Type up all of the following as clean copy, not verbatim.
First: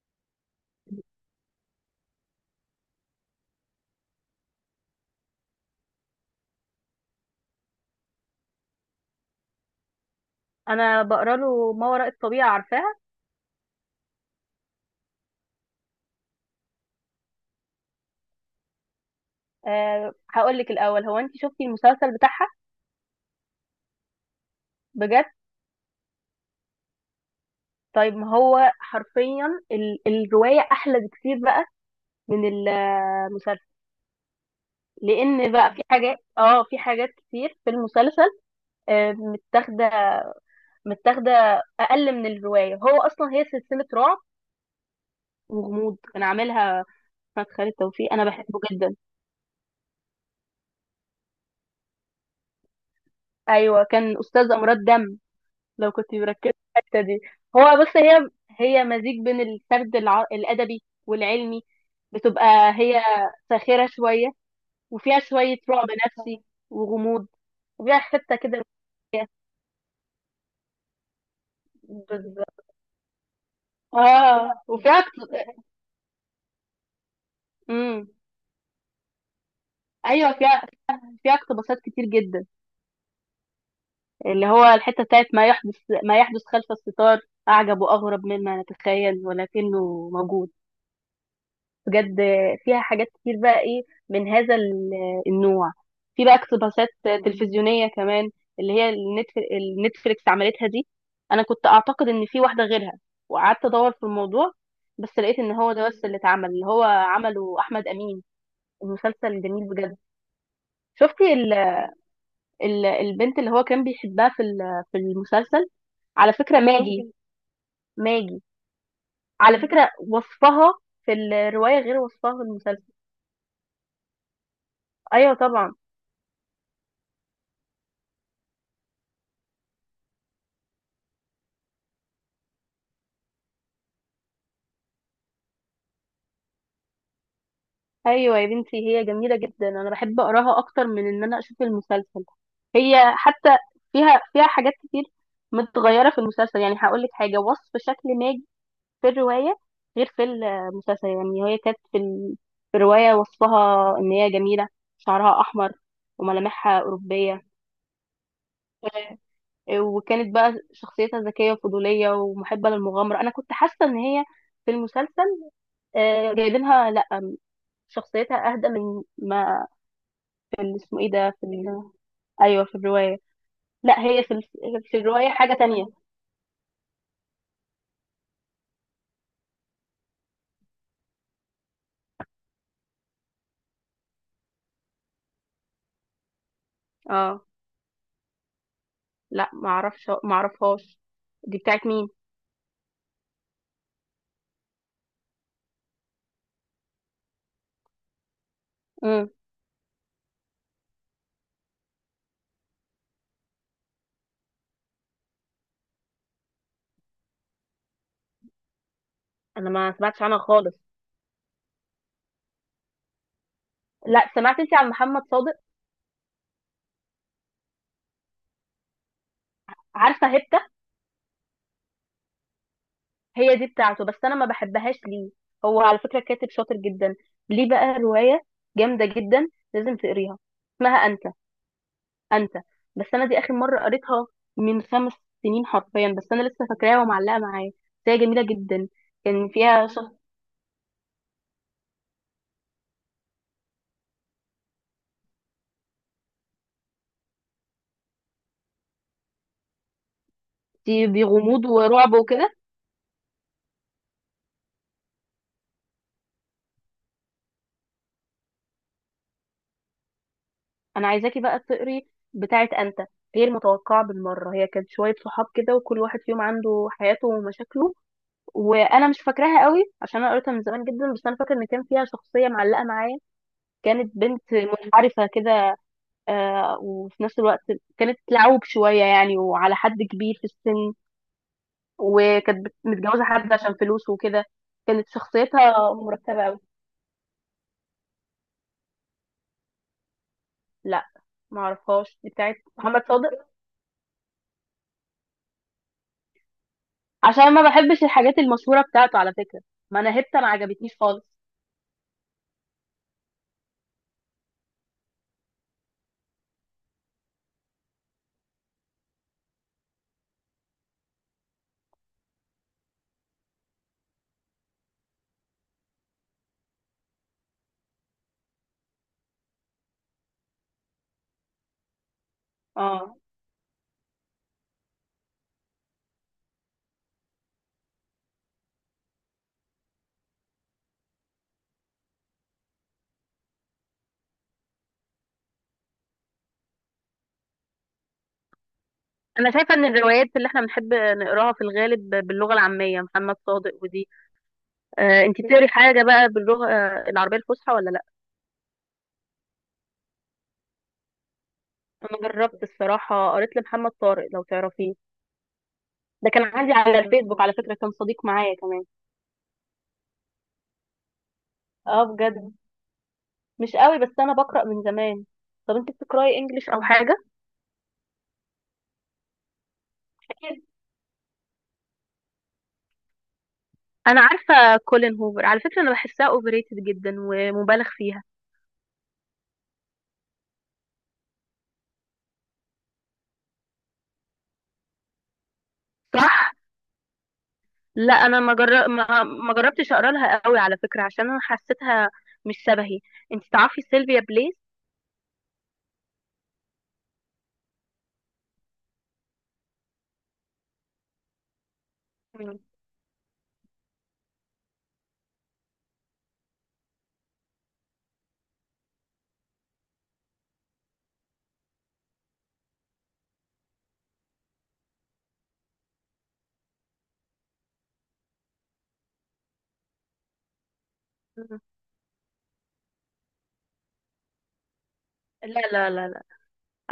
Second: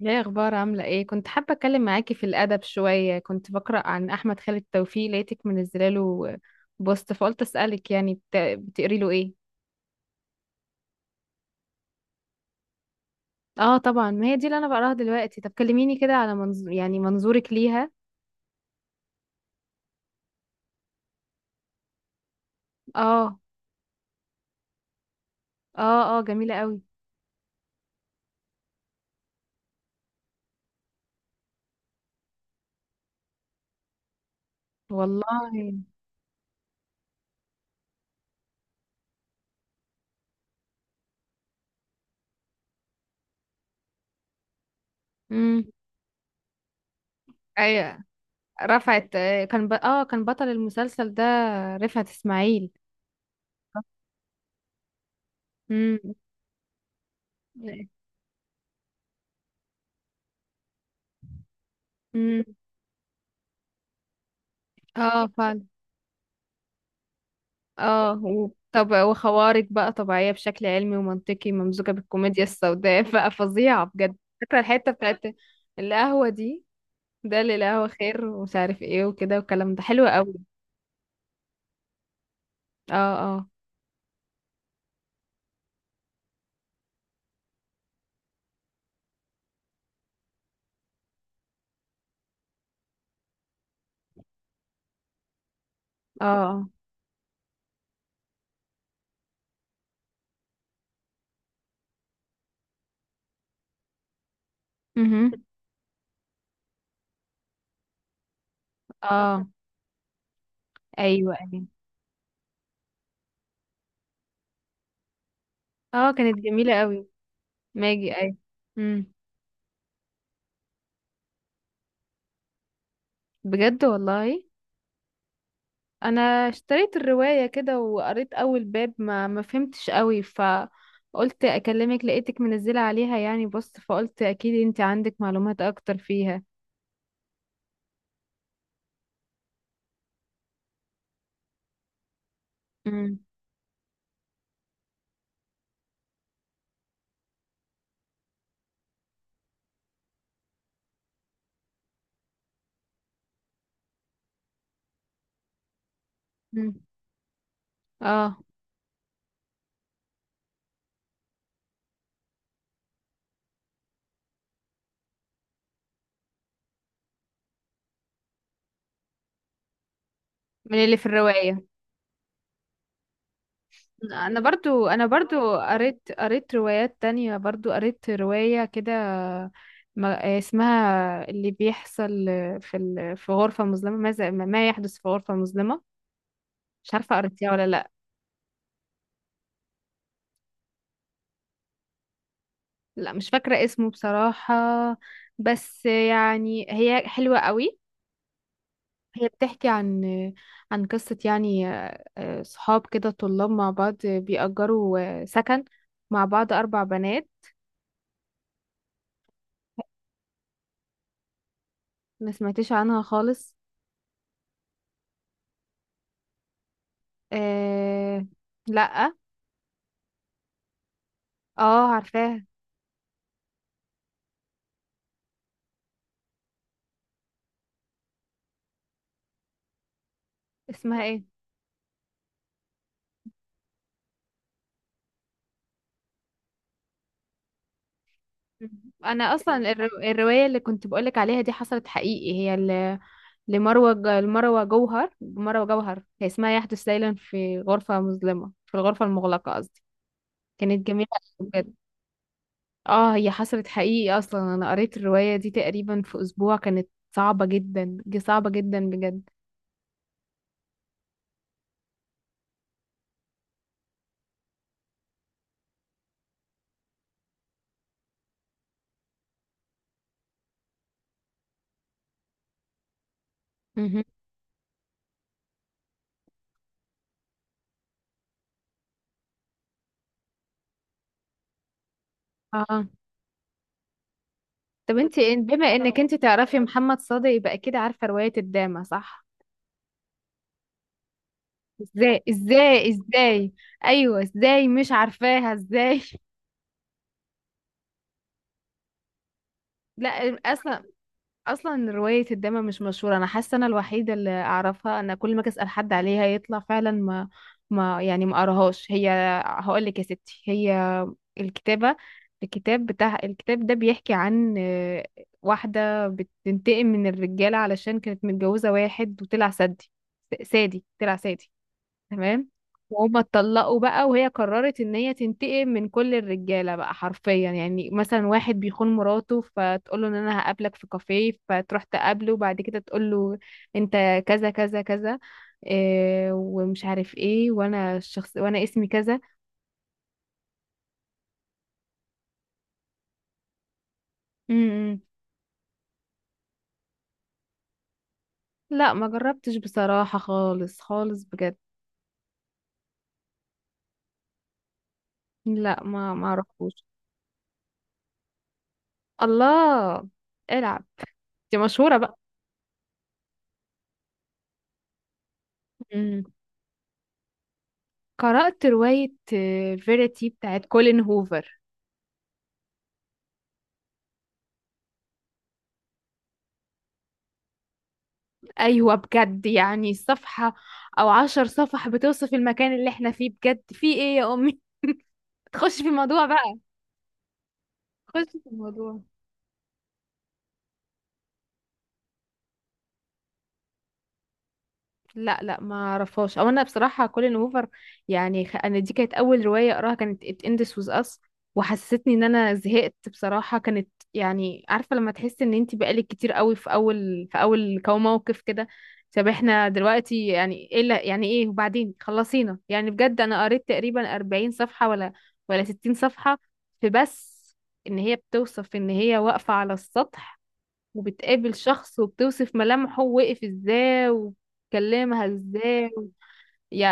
يا اخبار، عامله ايه؟ كنت حابه اتكلم معاكي في الادب شويه. كنت بقرا عن احمد خالد توفيق لقيتك منزله له بوست، فقلت اسالك، يعني بتقري له ايه؟ انا بقرا له ما وراء الطبيعه، عارفاها. اه، طبعا، ما هي دي اللي انا بقراها دلوقتي. طب كلميني كده على منظورك ليها. أه، هقول لك الاول، هو انت شفتي المسلسل بتاعها؟ اه، بجد؟ اه، اه، جميله قوي. طيب، ما هو حرفيا الروايه احلى بكتير بقى من المسلسل. والله. لان بقى في حاجات، في حاجات كتير في المسلسل أه متاخده، متاخده اقل من الروايه. هو اصلا هي سلسله رعب امم. وغموض، كان عاملها احمد خالد ايوه. توفيق. انا بحبه جدا. رفعت، كان ب... اه كان بطل المسلسل ده، رفعت اسماعيل. ايوه، كان استاذ امراض دم لو امم، كنت مركزة في الحتة دي. هو بص، هي مزيج بين الأدبي والعلمي. امم. بتبقى هي ساخرة شوية، وفيها اه، شوية فعلا. رعب نفسي وغموض. وفيها حتة كده، طب، وخوارق بقى طبيعية بشكل علمي ومنطقي، ممزوجة بالكوميديا بالظبط. السوداء بقى فظيعة بجد. فاكرة اه الحتة وفيها بتاعت اقت- القهوة دي؟ ده اللي القهوة امم، خير ومش عارف ايه وكده، والكلام ده حلو ايوه قوي. فيها اقتباسات كتير جدا، اه، اه، اللي هو الحته بتاعت ما يحدث خلف الستار، اعجب واغرب مما نتخيل ولكنه موجود. بجد، فيها حاجات كتير بقى ايه من هذا النوع. اه، في بقى اه. اقتباسات تلفزيونية كمان، اللي هي النتف- النتفليكس عملتها دي. انا كنت اعتقد ان في واحدة غيرها وقعدت ادور في الموضوع، بس مهم. لقيت ان هو ده بس اللي اتعمل، اللي هو عمله احمد امين. المسلسل اه. جميل بجد. شفتي ايوه، ال ايوه. ال البنت اللي هو كان بيحبها في في المسلسل؟ اه، على كانت فكرة جميلة قوي. ماجي. ماجي، ايوه. ماجي، امم. على فكرة وصفها في الرواية غير وصفها في المسلسل. بجد والله. ايوه طبعا. انا اشتريت الرواية كده وقريت اول باب، ما فهمتش قوي، فقلت اكلمك. لقيتك منزلة عليها يعني، بص، فقلت اكيد انت عندك معلومات اكتر فيها. ايوه يا بنتي، هي جميله جدا. انا بحب اقراها اكتر من ان انا اشوف المسلسل. هي امم، حتى فيها حاجات كتير متغيره في المسلسل. يعني هقول لك حاجه، وصف شكل ماجي في الروايه غير في المسلسل. يعني هي كانت في الروايه وصفها ان هي جميله، شعرها احمر، امم. وملامحها اوروبيه. اه، وكانت بقى شخصيتها ذكيه وفضوليه ومحبه للمغامره. انا كنت حاسه ان هي في المسلسل، آه، جايبينها، لا، شخصيتها اهدى من ما في ال- من اللي اسمه في ايه ده في الرواية. ال... ايوه في الروايه. لا هي انا برضو في انا الروايه حاجه برضو تانية. قريت روايات تانية، برضو قريت رواية كده. اسمها اللي بيحصل في في غرفة مظلمة. ماذا، ما يحدث في غرفة مظلمة. مش عارفة اه، قريتيها ولا لا. لا ما اعرفش، ما اعرفهاش. دي بتاعت مين؟ لا، مش فاكرة اسمه بصراحة، بس يعني هي حلوة قوي. هي امم، بتحكي عن قصة، يعني صحاب كده، طلاب مع بعض بيأجروا سكن مع بعض، أربع بنات. انا ما سمعتش عنها خالص. ما سمعتش عنها خالص. لا، سمعت انت عن محمد صادق؟ آه، لأ. عارفه هبته؟ اه، عارفاها. هي دي بتاعته، بس انا ما بحبهاش. ليه؟ هو على فكره كاتب شاطر جدا. ليه بقى روايه جامده جدا، لازم تقريها. اسمها اسمها انت. ايه؟ انت. بس انا دي اخر مره قريتها من 5 سنين حرفيا، بس انا لسه فاكراها ومعلقه معايا. بس هي جميله جدا. أنا كان أصلا فيها شخص. الرواية اللي كنت بقولك عليها دي حصلت حقيقي، هي لمروة جوهر. مروة جوهر هي اسمها، يحدث ليلا في غرفة مظلمة، في الغرفة المغلقة قصدي. كانت دي جميلة أوي بغموض بجد. ورعب وكده. اه، هي حصلت حقيقي اصلا. انا قريت الرواية دي تقريبا في اسبوع، كانت صعبة جدا، صعبة جدا بجد. انا عايزاكي بقى تقري بتاعت انت، غير متوقعة بالمرة. هي كانت شوية صحاب كده، وكل واحد فيهم عنده حياته ومشاكله، وانا مش فاكراها قوي عشان انا قريتها من زمان جدا. بس انا فاكر ان كان فيها شخصية معلقة معايا، مهم. كانت بنت منحرفة كده، آه، وفي نفس الوقت كانت لعوب شوية يعني، وعلى حد كبير في السن. وكانت اه. متجوزة حد عشان فلوسه وكده. طب كانت انت بما شخصيتها انك انت مرتبة تعرفي قوي. محمد صادق، يبقى اكيد عارفة رواية الدامة، صح؟ لا، معرفهاش ازاي، دي بتاعت ازاي، محمد صادق. ازاي، ايوه ازاي مش عارفاها، ازاي عشان ما بحبش الحاجات المشهورة بتاعته على فكرة. ما لا، انا هبت ما اصلا عجبتنيش خالص. اصلا روايه الدمى مش مشهوره، انا حاسه انا الوحيده اللي اعرفها. انا كل ما أجي اسال حد عليها يطلع فعلا ما قراهاش. هي، هقول لك يا ستي، هي الكتابه الكتاب ده بيحكي عن، واحده بتنتقم من الرجاله، علشان كانت متجوزه واحد وطلع سادي، طلع سادي، تمام. اه، وهما اتطلقوا بقى، وهي قررت ان هي تنتقم من كل الرجاله بقى حرفيا. يعني مثلا، واحد بيخون مراته فتقول له ان انا هقابلك في كافيه، فتروح تقابله، وبعد كده تقول له انت كذا كذا كذا، إيه ومش عارف ايه، وانا الشخص، وانا اسمي كذا. انا شايفه ان الروايات اللي احنا بنحب نقراها في الغالب باللغه العاميه. محمد صادق ودي. امم. آه، انت بتقري حاجه بقى باللغه، آه، العربيه الفصحى ولا لا؟ لا، ما جربتش بصراحه، خالص خالص بجد. انا جربت الصراحه، قريت لمحمد طارق، لو تعرفيه. لا، ما ده كان عندي اعرفوش. على الفيسبوك على فكره، كان صديق معايا كمان. الله، العب. دي مشهوره اه بقى. بجد، مش قوي، بس انا بقرأ من زمان. طب انت امم. بتقرأي انجليش او حاجة؟ قرأت رواية فيريتي اكيد. بتاعت كولين هوفر. انا عارفه كولين هوفر على فكره، انا بحسها اوفر ريتد جدا ومبالغ فيها. ايوه، بجد. يعني صفحة او عشر صفح بتوصف المكان اللي احنا فيه، بجد في ايه يا امي تخش في الموضوع صح. بقى. لا تخش انا في ما جر... الموضوع. ما... ما جربتش اقرا لها قوي على فكره، عشان انا حسيتها مش شبهي. انت تعرفي سيلفيا بليس؟ لا لا، ما اعرفهاش. او انا بصراحه كولين هوفر يعني، انا دي كانت اول روايه اقراها، كانت It Ends With Us، وحسستني ان انا مم. زهقت بصراحه. كانت يعني، عارفه لما تحس ان انت بقالك كتير قوي في اول، موقف كده؟ طب احنا دلوقتي يعني ايه يعني ايه وبعدين؟ خلصينا يعني بجد. انا قريت تقريبا 40 صفحه ولا 60 صفحه. في بس ان هي بتوصف ان هي واقفه على السطح، وبتقابل مم. شخص، وبتوصف ملامحه، وقف ازاي، وكلمها لا ازاي، لا لا لا،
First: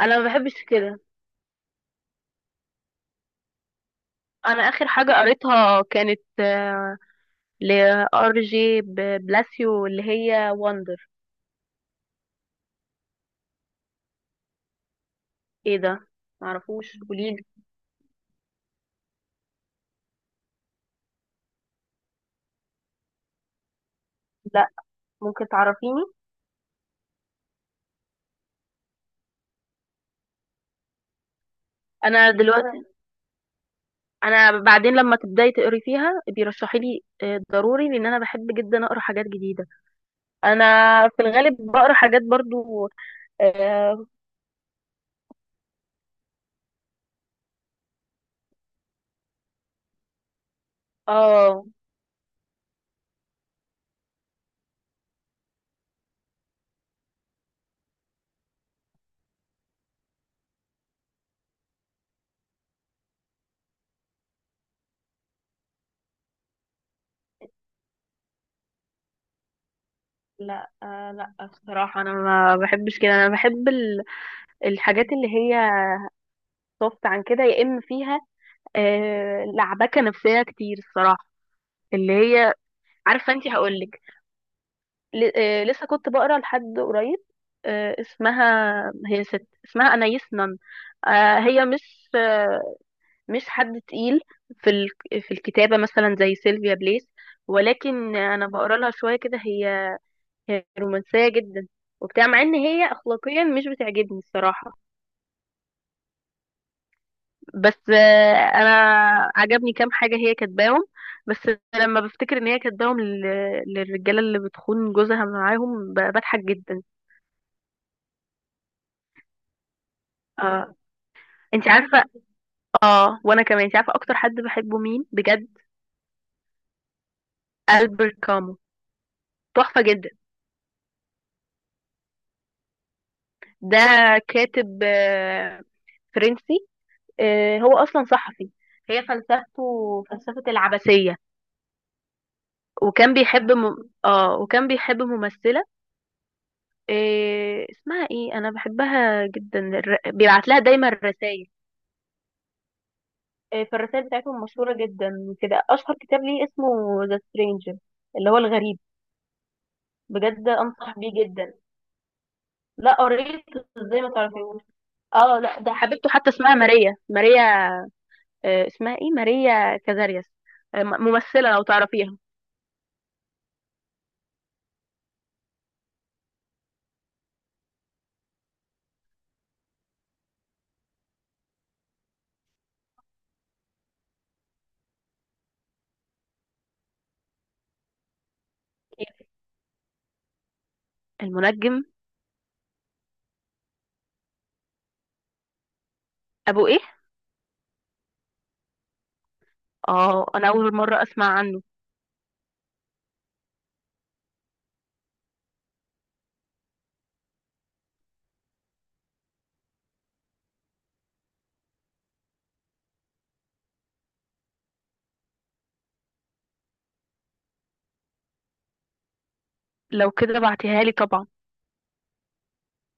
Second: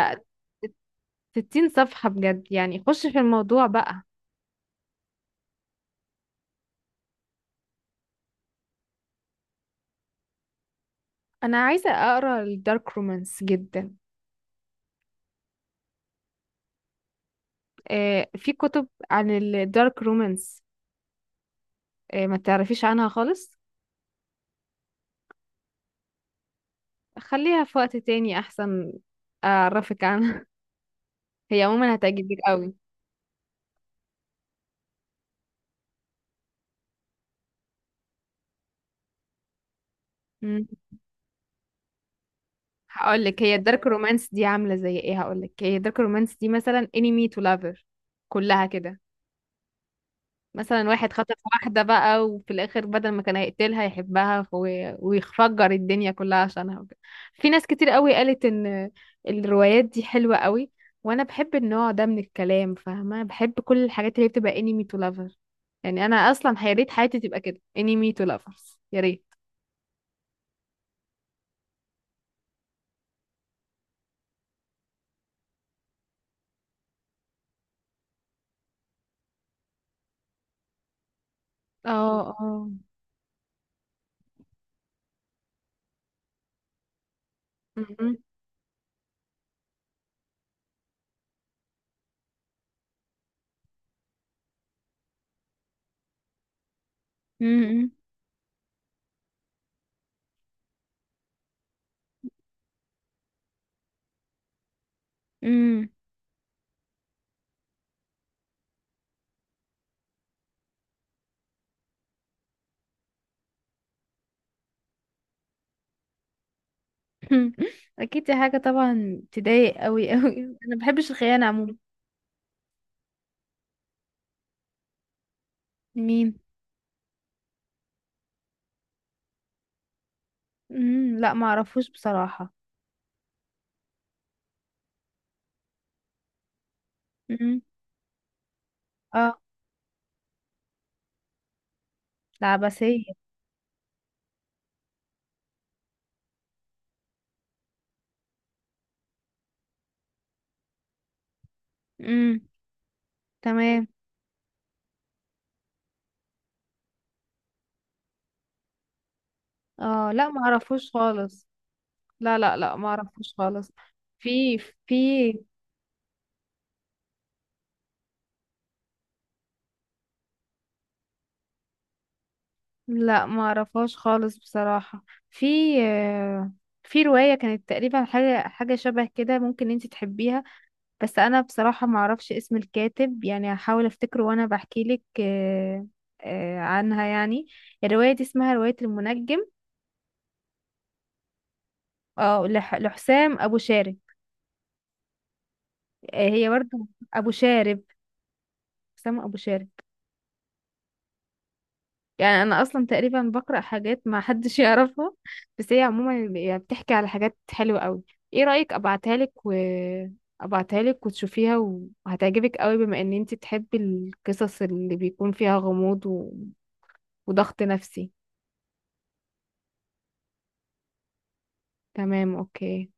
انا ما بحبش كده. 60 صفحة، بجد يعني خش في الموضوع بقى. انا اخر حاجه قريتها كانت لار جي بلاسيو، اللي هي وندر. انا عايزة اقرا الدارك رومانس جدا. ايه ده؟ معرفوش، قوليلي. آه، في كتب عن الدارك رومانس. آه، ما تعرفيش عنها خالص؟ لا، ممكن تعرفيني. خليها في وقت تاني احسن اعرفك عنها هي عموما انا هتعجبك قوي. دلوقتي، انا بعدين لما تبداي تقري فيها بيرشحي لي، آه، ضروري، لان انا بحب جدا اقرا حاجات جديده. انا مم. في الغالب بقرا حاجات برضو. هقولك هي الدارك اه. رومانس دي عاملة زي ايه، هقولك هي الدارك رومانس دي مثلا انمي تو لافر، كلها كده. مثلا واحد خطف آه واحدة بقى، وفي الآخر بدل ما كان هيقتلها يحبها، ويفجر الدنيا كلها عشانها وكده. في ناس كتير قوي قالت إن الروايات دي حلوة قوي، وأنا بحب النوع ده من الكلام، فاهمة، بحب كل الحاجات اللي هي بتبقى انمي تو لافر. يعني أنا أصلا يا ريت حياتي تبقى كده، انمي تو لافرز يا ريت. لا. آه لا بصراحه، انا ما بحبش كده. انا بحب الحاجات اللي هي صفت عن كده، يا اما فيها، آه، لعبكه نفسيه كتير الصراحه. اللي اه، هي، اه، عارفه انت، هقول لك، آه، لسه كنت بقرا لحد قريب، آه، م- اسمها، هي ست اسمها انايس نن. آه هي مش، مش حد تقيل في في الكتابة مثلا زي سيلفيا بليس، امم، ولكن أنا بقرا لها شوية كده. هي رومانسية جدا وبتاع، مع إن هي أخلاقيا مش بتعجبني الصراحة. امم بس آه، أنا عجبني كام حاجة هي كاتباهم. بس لما بفتكر إن هي كاتباهم للرجالة اللي بتخون جوزها معاهم، بضحك جدا. اكيد دي حاجه طبعا تضايق قوي قوي، انا ما اه، بحبش الخيانه انت عموما. عارفة. اه، وأنا كمان، انت عارفة أكتر حد بحبه مين بجد؟ مين؟ ألبert كامو. تحفة جدا. امم، لا، ما اعرفوش بصراحه. ده كاتب، آه، فرنسي، آه، امم. هو اصلا صحفي. هي اه، فلسفته فلسفة العبثية. العباسية. وكان اه، وكان بيحب ممثلة، إيه اسمها ايه، انا بحبها جدا. بيبعت لها دايما رسائل. امم. إيه، تمام. فالرسائل بتاعتهم مشهورة جدا كده. اشهر كتاب ليه اسمه ذا سترينجر، اللي هو الغريب. اه، لا، ما بجد اعرفوش انصح بيه خالص. جدا. لا لا لا، ما لا اعرفوش قريت. خالص. ازاي ما في تعرفيهوش؟ في اه لا، ده حبيبته حتى اسمها ماريا، ماريا، آه اسمها ايه، ماريا كازارياس، آه، ممثلة، لو تعرفيها. لا، ما اعرفهاش خالص بصراحة. في آه، في رواية كانت تقريبا حاجة، حاجة شبه كده، ممكن انت تحبيها. بس انا بصراحة ما اعرفش اسم الكاتب، يعني هحاول افتكره وانا بحكي لك، عنها يعني. الرواية دي اسمها رواية المنجم. المنجم. اه، لحسام ابو شارب. هي ابو برضو. ايه؟ ابو شارب، اسامة ابو شارك. اه، انا اول مرة اسمع عنه. يعني انا اصلا تقريبا بقرا حاجات ما حدش يعرفها. بس هي عموما يعني بتحكي على حاجات حلوه قوي. ايه رايك ابعتها لك، و ابعتها لك وتشوفيها، وهتعجبك قوي بما ان انت تحبي القصص اللي بيكون فيها غموض وضغط نفسي. لو كده بعتيها لي طبعا. تمام، اوكي.